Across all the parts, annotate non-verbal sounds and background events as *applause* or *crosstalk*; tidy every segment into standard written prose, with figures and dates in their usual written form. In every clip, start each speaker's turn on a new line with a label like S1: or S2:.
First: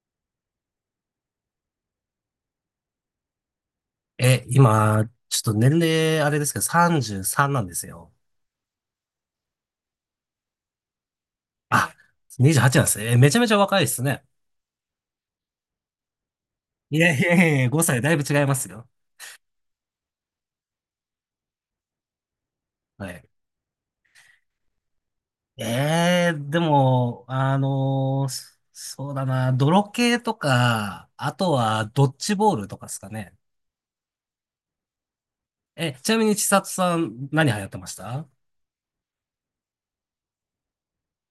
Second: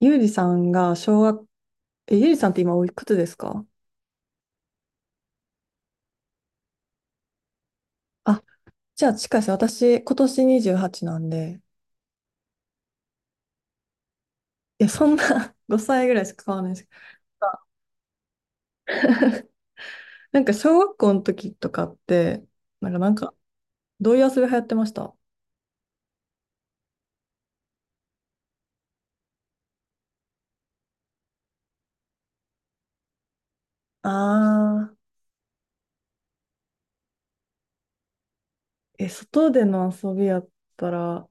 S1: ゆうりさんが小学、ゆうりさんって今おいくつですか？
S2: 今、ちょっと年齢あれですけど、33なんですよ。
S1: あ、じゃあ近いです。私、今年28なんで、
S2: あ、28なんですね。めちゃめちゃ若いですね。
S1: いや、そんな *laughs* 5歳ぐらいしか変わらないですけ
S2: い
S1: ど、
S2: やいやいやごさい5歳だいぶ違いますよ。
S1: なんか小学校の時とかって、なんか、な
S2: は
S1: ん
S2: い。
S1: かどういう遊び流行ってました？
S2: でも、そうだな、泥系とか、あとはドッジボールとかですかね。
S1: あ
S2: ちなみに千里さん、何流行ってました？
S1: 外での遊びやったら、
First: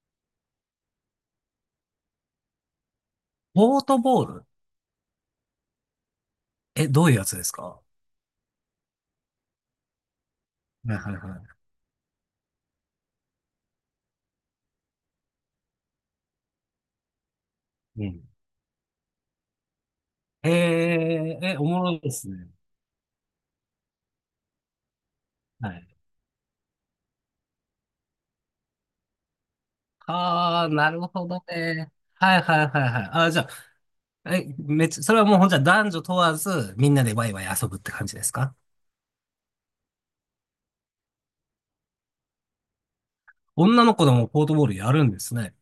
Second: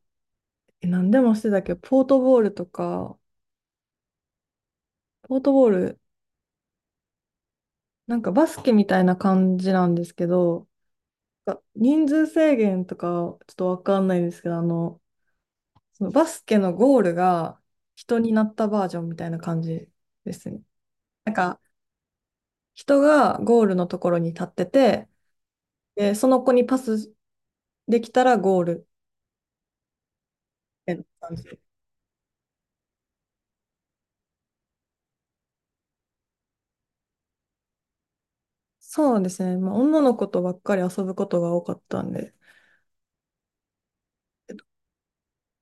S1: 何でもしてたけど、ポートボールとか、
S2: ボートボール？
S1: ポートボール、
S2: どういうやつですか？は
S1: なんかバスケみたいな感じなんですけど、
S2: いはいは
S1: 人数制限とか、ちょっとわかんないんですけど、そのバスケのゴールが
S2: い。う
S1: 人
S2: ん。
S1: になったバージョンみたいな感じですね。なんか
S2: おもろいですね。
S1: 人がゴールのところに立ってて、
S2: はい。
S1: で、その子にパスできたらゴール
S2: ああ、な
S1: みたい
S2: る
S1: な
S2: ほ
S1: 感
S2: ど
S1: じ。
S2: ね。はいはいはいはい。ああ、じゃあ、めっちゃ、それはもうほんじゃ男女問わず、みんなでワイワイ遊ぶって感じですか？
S1: そうですね。まあ、女の子とばっかり遊ぶことが多かったんで、
S2: 女の子でもポー
S1: え
S2: ト
S1: っ
S2: ボ
S1: と
S2: ールやるんですね。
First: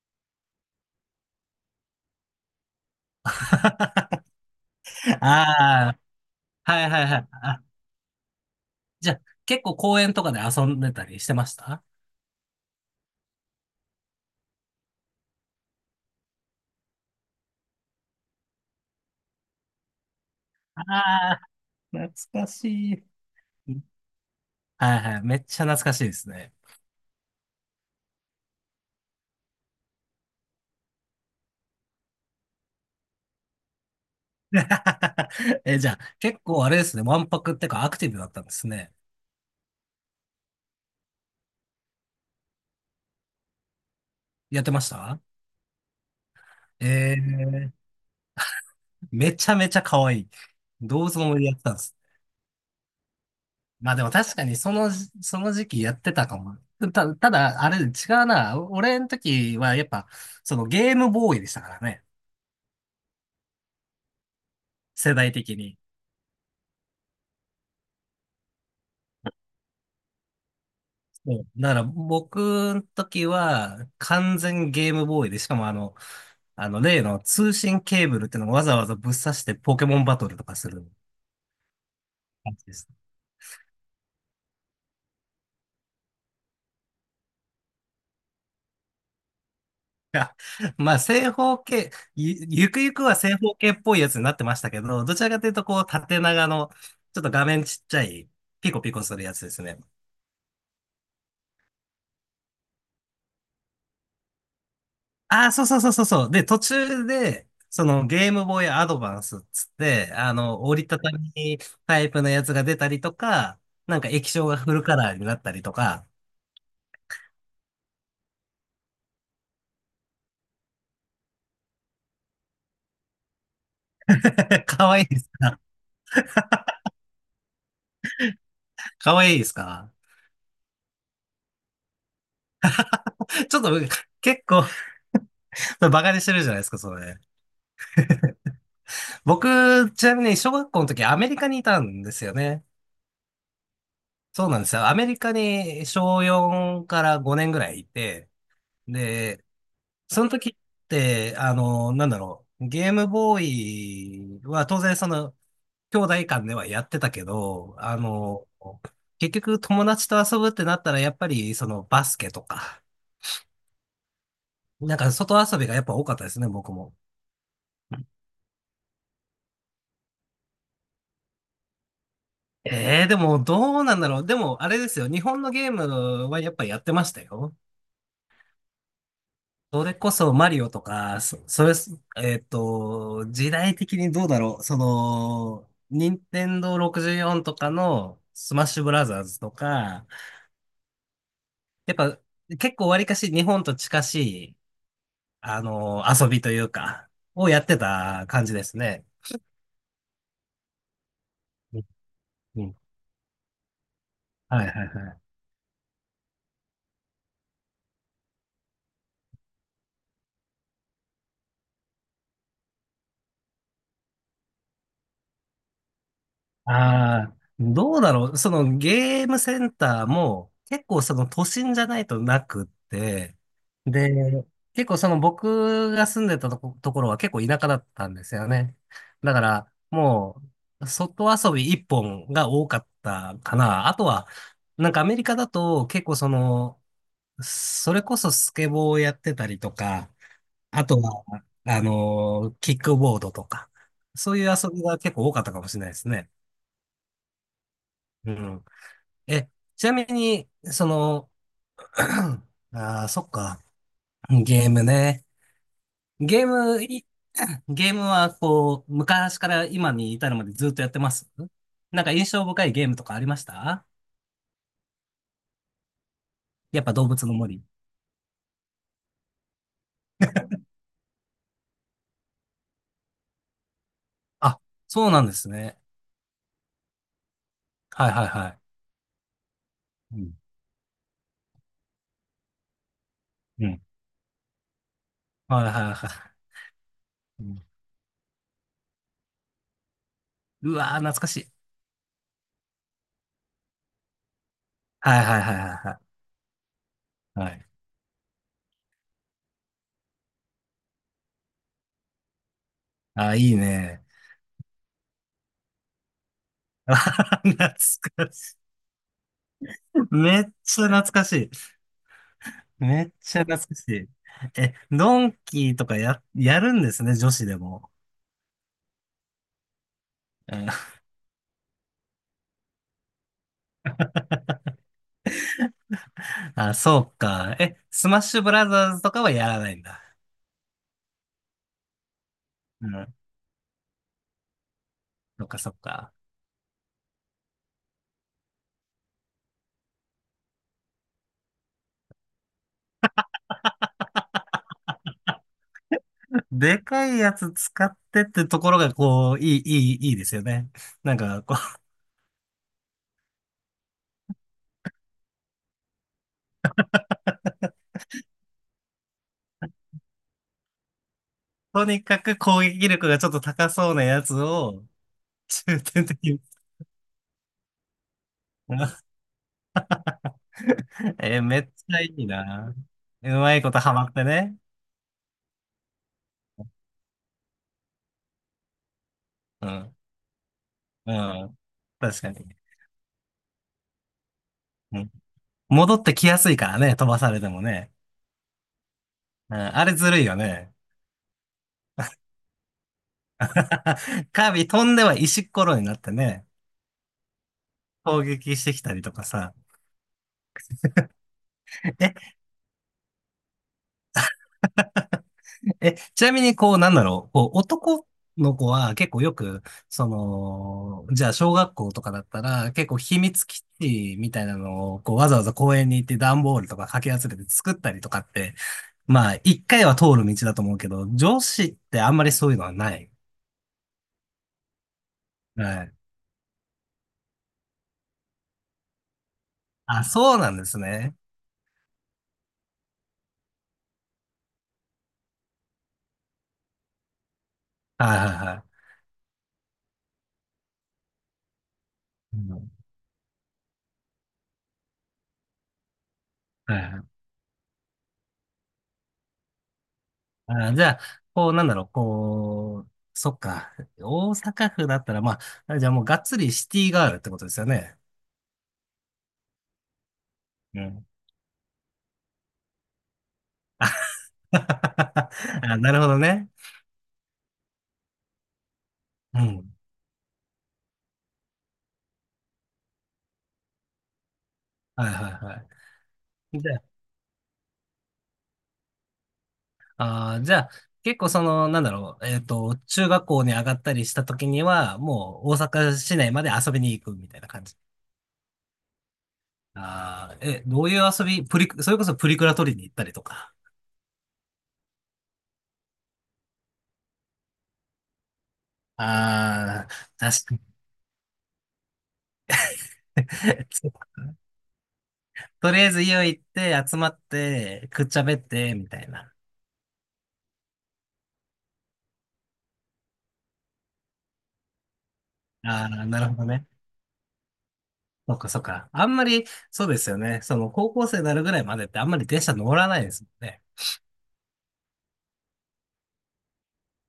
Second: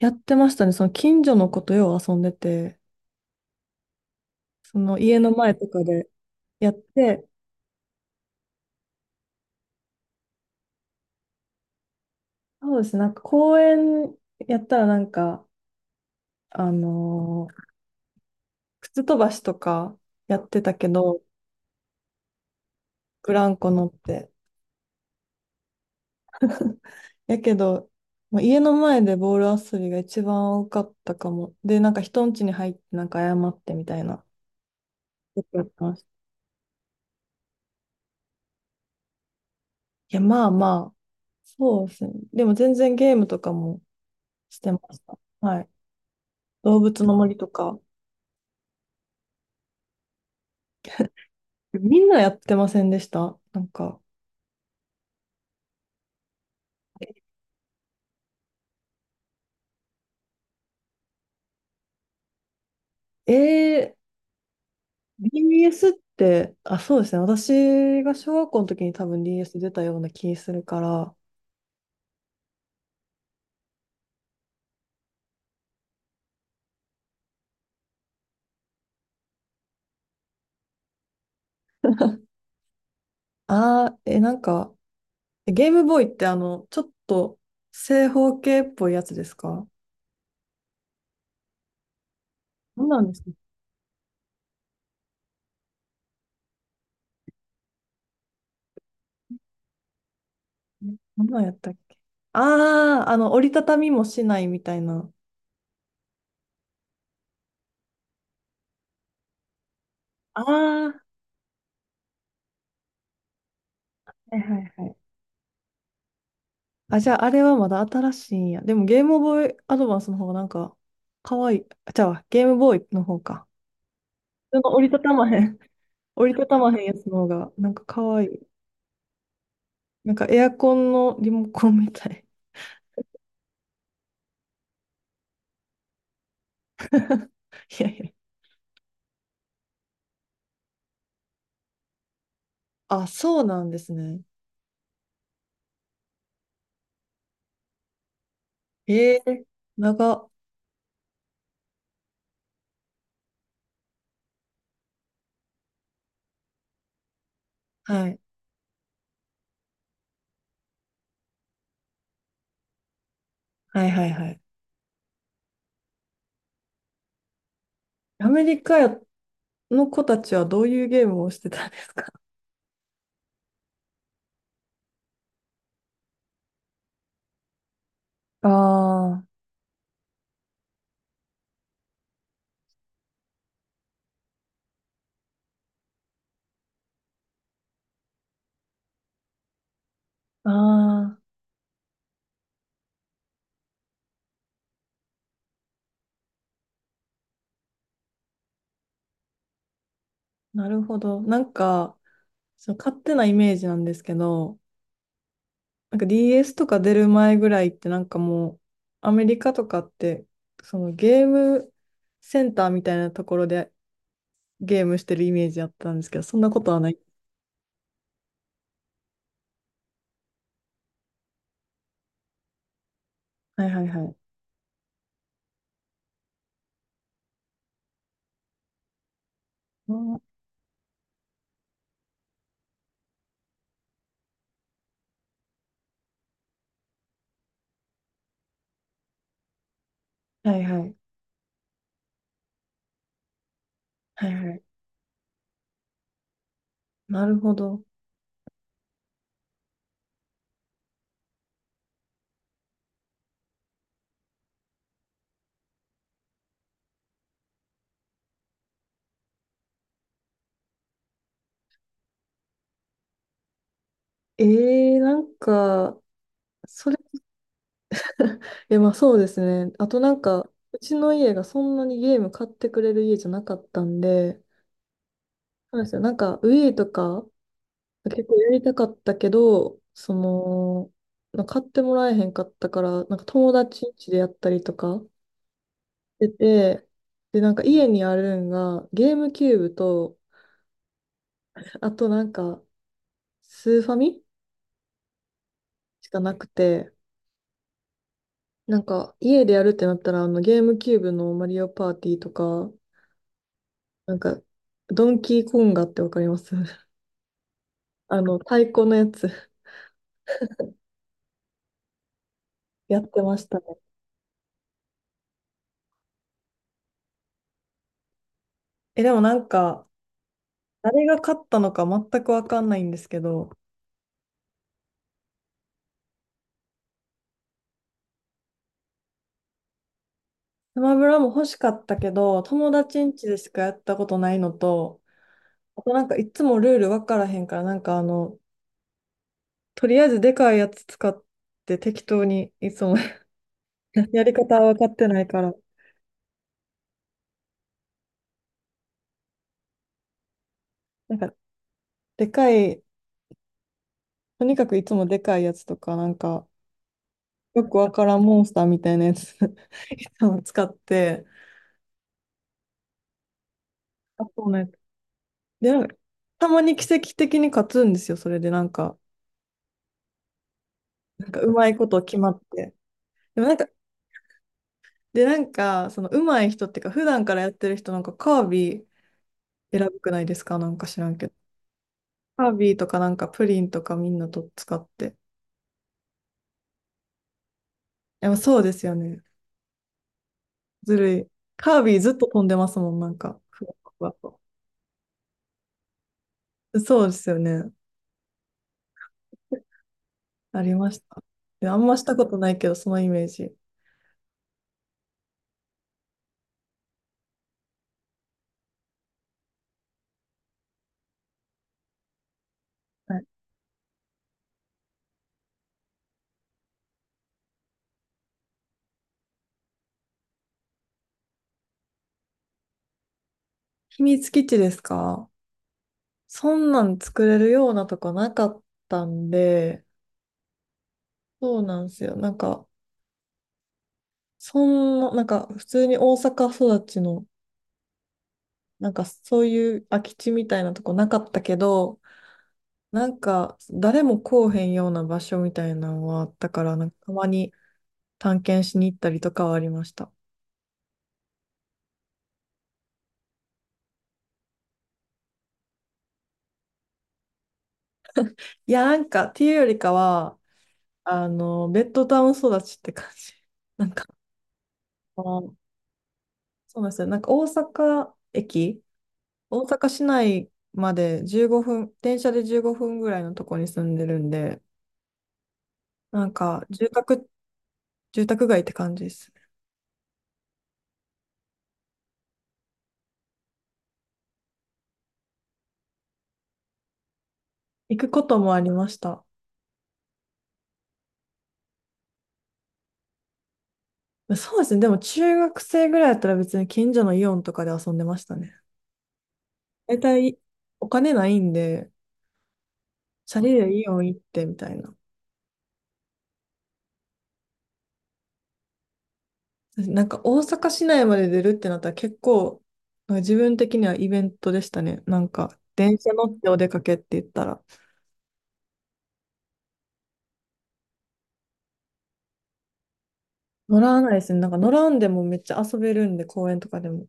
S1: やってましたね。その近所の子とよう遊んでて、
S2: *laughs*
S1: その家の前とか
S2: ああ、
S1: でやっ
S2: はいはいは
S1: て、
S2: い。あ、じゃあ、結構公園とかで遊んでたりしてました？
S1: そうですね。なんか公園やったらなんか、あのー靴飛ばしとかやってた
S2: あ
S1: けど、
S2: あー、懐かしい。
S1: ブランコ乗って。
S2: はいはい。めっちゃ懐かしいですね。
S1: *laughs* やけど、まあ、家の前でボール遊びが一番多かったかも。で、なんか人ん家に入ってなんか謝ってみたいな。よくや
S2: *laughs*
S1: って
S2: じゃ
S1: ま
S2: あ、
S1: した。
S2: 結構あれですね。わんぱくってかアクティブだったんですね。
S1: いや、まあまあ、そうですね。でも全然ゲームとかもし
S2: やって
S1: てま
S2: まし
S1: した。
S2: た？
S1: はい。動物の森と
S2: ええ、
S1: か。
S2: めちゃめちゃ可愛い。どうぞもやってたんです？
S1: みんなやってませんでしたなん
S2: まあ
S1: か、
S2: でも確かにその時期やってたかも。ただ、あれ違うな。俺の時はやっぱ、そのゲームボーイでしたからね。
S1: えー、
S2: 世代的に。
S1: DBS って、あ、そうですね。私が小学校の時に多分 DS 出たような気するから、
S2: そうだから僕の時は完全ゲームボーイで、しかもあの例の通信ケーブルっていうのをわざわざぶっ刺してポケモンバトルとかする感じです。
S1: なんか、ゲームボーイってちょっと正方形っぽいやつですか？
S2: *laughs* やまあ、正方形、ゆく
S1: 何
S2: ゆ
S1: な
S2: く
S1: んで
S2: は
S1: すか
S2: 正方形っぽいやつになってましたけど、どちらかというと、こう、縦長の、ちょっと画面ちっちゃい、ピコピコするやつですね。
S1: ね。何なんやったっけ。ああー、折りたたみもしないみたいな。
S2: ああ、そうそうそうそうそう。で、途中で、そのゲームボーイアドバンスっつって、あ
S1: ああ、
S2: の、折りた
S1: は
S2: たみタイプのやつが出たりとか、なんか液
S1: い
S2: 晶が
S1: は
S2: フ
S1: い
S2: ル
S1: はい。
S2: カラーになったりとか、
S1: あ、じゃああれはまだ新しいんや。でもゲームボーイアドバンスの方がなんか、かわいい。あ、じゃあゲームボーイの方か。なん
S2: *laughs*
S1: か
S2: か
S1: 折り
S2: わ
S1: た
S2: いい
S1: た
S2: で
S1: ま
S2: す。
S1: へん。*laughs* 折りたたまへんやつの方が、なんかかわいい。
S2: かわいいですか？
S1: なんかエアコンのリモコンみたい。
S2: ちょっと結構、バカにしてるじゃないですか、それ。
S1: *laughs* いやいや。
S2: 僕、ちなみに小学校の時アメリカにいたんですよね。
S1: あ、そうなんですね。
S2: そうなんですよ。アメリカに小4から5年ぐらいいて、
S1: え
S2: で、
S1: え
S2: その
S1: 長。
S2: 時って、あの、なんだろう、ゲームボーイは当然その、兄弟間ではやってたけど、あ
S1: はい。
S2: の、結局友達と遊ぶってなったら、やっぱりそのバスケとか、
S1: はいはいはい。
S2: なんか外遊びがやっぱ多かったですね、僕も。
S1: アメリカの子たちはどういうゲームをしてたんですか？
S2: でもどうなんだろう。でもあれですよ、日本のゲームはやっぱやってましたよ。
S1: あ
S2: それこそマリオとか、それ、時代的にどうだろう。その、任天堂64とかのスマッシュブラザーズとか、
S1: あああ、
S2: やっぱ結構わりかし日本と近しい、あの、遊びというか、をやってた感じですね。
S1: なるほど。なん
S2: うん。
S1: か、
S2: う
S1: そ
S2: ん。
S1: の勝手なイメージなんですけど、
S2: はいはいはい。
S1: なんか DS とか出る前ぐらいってなんかもう、アメリカとかって、そのゲームセンターみたいなところでゲームしてるイメージあったんですけど、そんなことはない。
S2: ああ、どうだろう。そのゲームセンターも結構その都心じゃないとなくって、
S1: はいはいはい。
S2: で、結構その僕が住んでたところは結構田舎だったんですよね。だから
S1: うん
S2: もう外遊び一本が多かったかな。あとは、なんかアメリカだと結構その、それこそスケボーをやってたりとか、
S1: はいは
S2: あ
S1: い。
S2: とは、あの、キックボードとか、
S1: は
S2: そ
S1: い
S2: うい
S1: は
S2: う
S1: い。
S2: 遊びが結構多かったかもしれないですね。
S1: なるほど。
S2: うん。え、ちなみに、その、*clears throat* ああ、そっか。ゲームね。ゲーム、い *clears throat* ゲームはこう、昔から今に至るまでずっとやってます？なんか印象深いゲームとかありました？
S1: えなんか、
S2: やっ
S1: そ
S2: ぱ
S1: れ
S2: 動物の森。
S1: え、まあそうですね。あとなんか、うちの家がそんなにゲーム買ってくれる家じゃなかったんで、
S2: あ、そうなんです
S1: そう
S2: ね。
S1: なんですよ。なんか、ウィーとか
S2: はい
S1: 結
S2: はい
S1: 構
S2: は
S1: やり
S2: い。
S1: たかったけど、
S2: うん。
S1: なんか買ってもらえへんかったから、なんか友
S2: うん。
S1: 達ん家でやったりとか
S2: はいはいは
S1: して
S2: い。
S1: て、で、
S2: う
S1: なんか
S2: ん。
S1: 家にあるんが、ゲームキューブと、
S2: うわー、懐かしい。
S1: あとなんか、スーファミ
S2: はいはいはいは
S1: しかなくて、
S2: いはい。はい。
S1: なんか、家でやるってなったら、ゲームキューブのマリオパーティーとか、
S2: あー、いいね。
S1: なんか、ドンキーコンガってわかります？
S2: *laughs* 懐かし
S1: 太鼓のやつ *laughs*
S2: い。めっちゃ懐かしい。
S1: や
S2: め
S1: っ
S2: っ
S1: てま
S2: ちゃ
S1: した
S2: 懐か
S1: ね。
S2: しい。ドンキーとかやるんですね、女子でも？
S1: え、でもなんか、
S2: うん。
S1: 誰が勝ったのか全くわかんないんですけど、
S2: *laughs* あ、そうか。スマッシュブラザーズとかはやらないんだ。
S1: スマブラも欲しかったけど、友
S2: う
S1: 達ん
S2: ん。
S1: 家でしかやったことないのと、
S2: そっかそっ
S1: あとなん
S2: か。
S1: かいつもルールわからへんから、なんかとりあえずでかいやつ使って適当にいつも *laughs* やり方は分かってないから、
S2: でかいやつ使ってってところが、こう、いい、いい、いいですよね。な
S1: な
S2: ん
S1: んか
S2: か、こう、
S1: でかい、とにかくいつもでかいやつとか、なんかよくわからんモンスターみたいなやつ *laughs* いつも使って、
S2: とにかく攻撃力がちょっと高そうなや
S1: あ
S2: つ
S1: とね、
S2: を、
S1: で、な
S2: 重
S1: んか
S2: 点的に。
S1: たまに奇跡的に勝つんですよ、それでなんか、
S2: *laughs*
S1: なんかう
S2: め
S1: ま
S2: っ
S1: い
S2: ち
S1: こ
S2: ゃ
S1: と
S2: い
S1: 決
S2: い
S1: まって。
S2: な。う
S1: でもな
S2: ま
S1: ん
S2: い
S1: か、
S2: ことハマってね。
S1: で、なんか、そのうまい人っていうか、普段からやってる人なんかカービィ
S2: う
S1: 選
S2: ん。
S1: ぶくないですか？なんか知ら
S2: う
S1: んけど。
S2: ん。確かに。
S1: カービィとかなんかプリンとかみんなと使って。
S2: 戻ってきやすいからね、飛ばされてもね。
S1: でもそうですよね。
S2: うん、あれずるいよね。
S1: ずるい。カービィずっと飛んでますもん、なんか。ふわふわ
S2: *laughs*
S1: と
S2: カービィ飛んでは石っころになってね、
S1: そうですよね。
S2: 攻撃してきたりとかさ。
S1: ありました。いやあんましたこ
S2: え、
S1: とないけど、そのイメージ。
S2: ちなみにこう、なんだろう、こう、男の子は結構よく、その、じゃあ小学校とかだったら、結構
S1: は
S2: 秘
S1: い。
S2: 密基地みたいなのを、こう、わざわざ公園に行って段ボールとかかき集めて作ったりとかって、まあ、一回は通る道だと思うけど、女子ってあんまりそういうのはない？
S1: 秘密基地ですか？
S2: はい。
S1: そんなん作れるようなとこなかったんで、
S2: あ、そうなんですね。
S1: そうなんですよ。なんか、そんな、なんか普通に大阪育ちの、
S2: はいはいは
S1: なんかそういう空き地みたいなとこなかったけど、
S2: い。うん。
S1: なんか誰も来おへんような場所みたいなのはあったから、
S2: はい
S1: なんか
S2: は
S1: た
S2: い。
S1: まに探検しに行ったりとかはありました。
S2: あー、じゃあ、こう、なんだろう、こう、そっか。大阪府だったら、まあ、じゃあもうがっつりシティガールってことですよね。
S1: いや、なんかっていうよりかは、
S2: うん。
S1: ベッドタウン育ちって感じ。なんか、
S2: *laughs*
S1: あの
S2: あ、なるほどね。
S1: そうなんですよ。なんか大阪駅
S2: う
S1: 大
S2: ん。
S1: 阪市内まで15分、電車で15分ぐらいのとこに住んでるんで、
S2: はいはいは
S1: なん
S2: い。
S1: か
S2: じゃ
S1: 住宅街って感じですね。
S2: あ、あー、じゃあ、結構その、なんだろう、中学校に上がったりした時には、もう大阪市内まで遊びに行くみたいな感じ。
S1: 行くこともありました。
S2: ああ、どういう遊び、プリク、それこそプリクラ取りに行ったりとか。
S1: そうですね。でも中学生ぐらいだったら別に近所のイオンとかで遊んでましたね。
S2: ああ、
S1: 大体
S2: 確かに。
S1: お金ないんで、チャリでイオン
S2: *laughs*
S1: 行ってみたいな。
S2: とりあえず家を行って集まってくっちゃべってみたいな。
S1: なんか大阪市内まで出るってなったら結構、なんか自分的にはイベントでしたね。なんか
S2: あ
S1: 電
S2: あ、
S1: 車
S2: な
S1: 乗
S2: る
S1: っ
S2: ほど
S1: てお
S2: ね。
S1: 出かけって言ったら。
S2: そっかそっか。あんまり、そうですよね。その高校生になるぐらいまでってあんまり電車乗らないですもんね。
S1: 乗らないですね。なんか乗らんでもめっちゃ遊べるんで、公園とかでも。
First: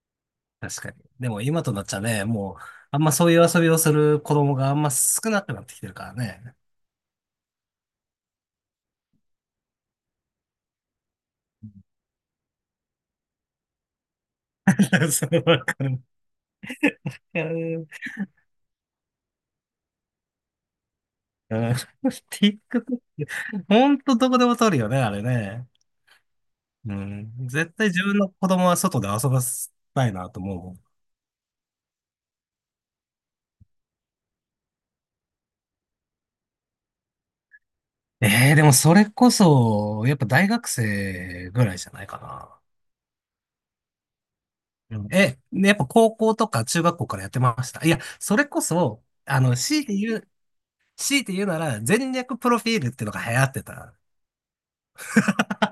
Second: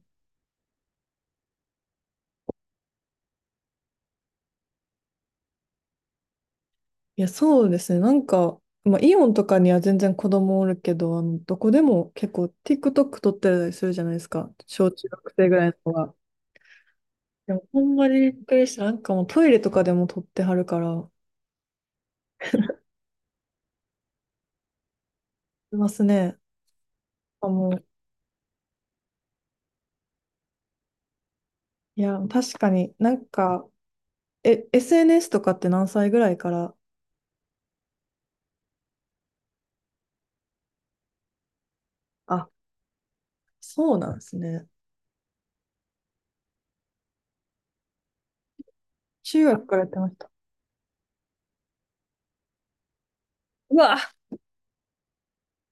S2: 確かに。でも今となっちゃね、もう、あんまそういう遊びをする子供があんま少なくなってきてるからね。
S1: いや、そうですね。なんか、まあ、イオンとかには全然子供おるけど、どこでも結構 TikTok 撮ってたりするじゃないですか。小中
S2: *laughs* そ
S1: 学
S2: う
S1: 生ぐら
S2: わ
S1: いの
S2: か
S1: 子
S2: る。
S1: が。
S2: う
S1: でも、ほ
S2: ん。
S1: んまにびっくりした。なんかもうトイレとかでも撮ってはるから、
S2: うん。 TikTok *laughs*、ほんとどこでも撮るよね、あれね。
S1: いますね。
S2: う
S1: あ、
S2: ん。
S1: も
S2: 絶
S1: う、
S2: 対自分の子供は外で遊ばせたいなと思うもん。
S1: いや、確かになんか、SNS とかって何歳ぐらいから、
S2: えでもそれこそ、やっぱ大学生ぐらいじゃないか
S1: あ、
S2: な。
S1: そうなんですね。
S2: うん。やっぱ高校とか中学校からやってました。いや、それこそ、あ
S1: 中
S2: の、
S1: 学からやってました。
S2: 強いて言うなら、全略プロフィールっていうのが流行って
S1: う
S2: た。
S1: わ、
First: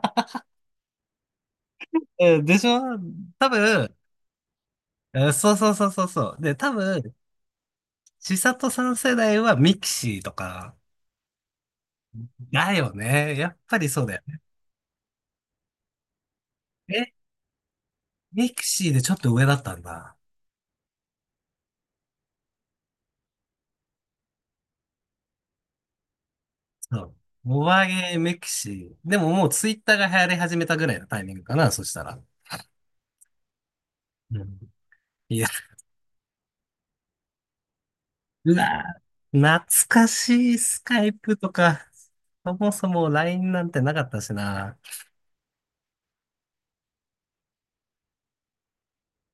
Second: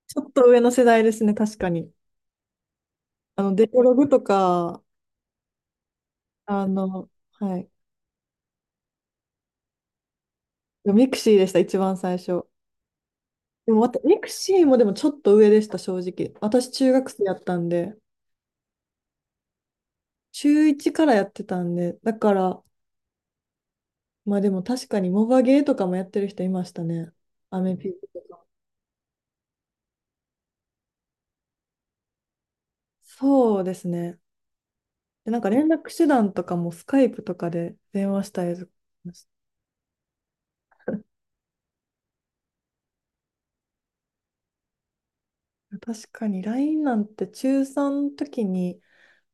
S1: ちょっと上の世代ですね、確かに。
S2: でしょ？多
S1: デコロ
S2: 分、
S1: グとか、
S2: そうそうそうそうそう。で、多分、
S1: はい。
S2: 千里さん世代はミクシーとか、
S1: ミクシーでした、一番最初。
S2: だよね。やっ
S1: で
S2: ぱ
S1: も、
S2: りそうだ
S1: ミ
S2: よ
S1: ク
S2: ね。
S1: シーもでもちょっと上でした、正直。私、中学
S2: え、
S1: 生やったんで、
S2: ミクシーでちょっと上だったんだ。
S1: 中1からやってたんで、だから、まあでも確かに、モバゲーとかもやってる人いました
S2: そ
S1: ね。
S2: う。
S1: ア
S2: モ
S1: メ
S2: バ
S1: ピ
S2: ゲー
S1: と
S2: メ
S1: か。
S2: キシー。でももうツイッターが流行り始めたぐらいのタイミングかな、そしたら。
S1: そうですね。
S2: うん。
S1: で、な
S2: い
S1: ん
S2: や、
S1: か連絡手段とかもスカイプとかで電話したり
S2: う
S1: とかし
S2: わ
S1: まし
S2: ー、懐かしいスカイプとか、そもそも LINE なんてなかったしな。
S1: た。確かに LINE なんて中3の時に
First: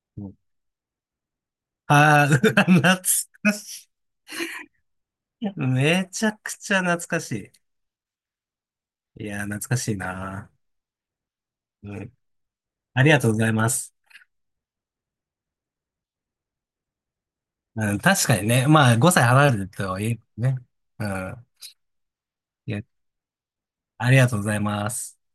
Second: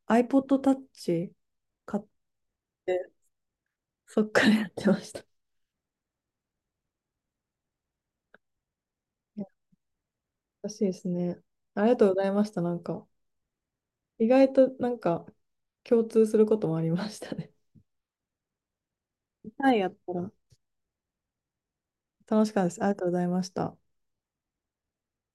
S1: iPod
S2: あ
S1: Touch 買っ
S2: あー、うわ懐
S1: て、
S2: かし
S1: そっからやってました。
S2: い。めちゃくちゃ懐かしい。いやー、懐かしいな。
S1: らしいですね。ありが
S2: う
S1: と
S2: ん。
S1: うございました。なん
S2: あ
S1: か、
S2: りがとうございます。
S1: 意外となんか共通することもありましたね。
S2: うん、確かにね。まあ、5歳離れ
S1: *laughs*
S2: てる
S1: はい、や
S2: と
S1: っ
S2: はい
S1: た
S2: え
S1: ら。
S2: ね。うん。
S1: 楽しかったで
S2: い
S1: す。
S2: や、
S1: ありがとうございました。
S2: ありがとうございます。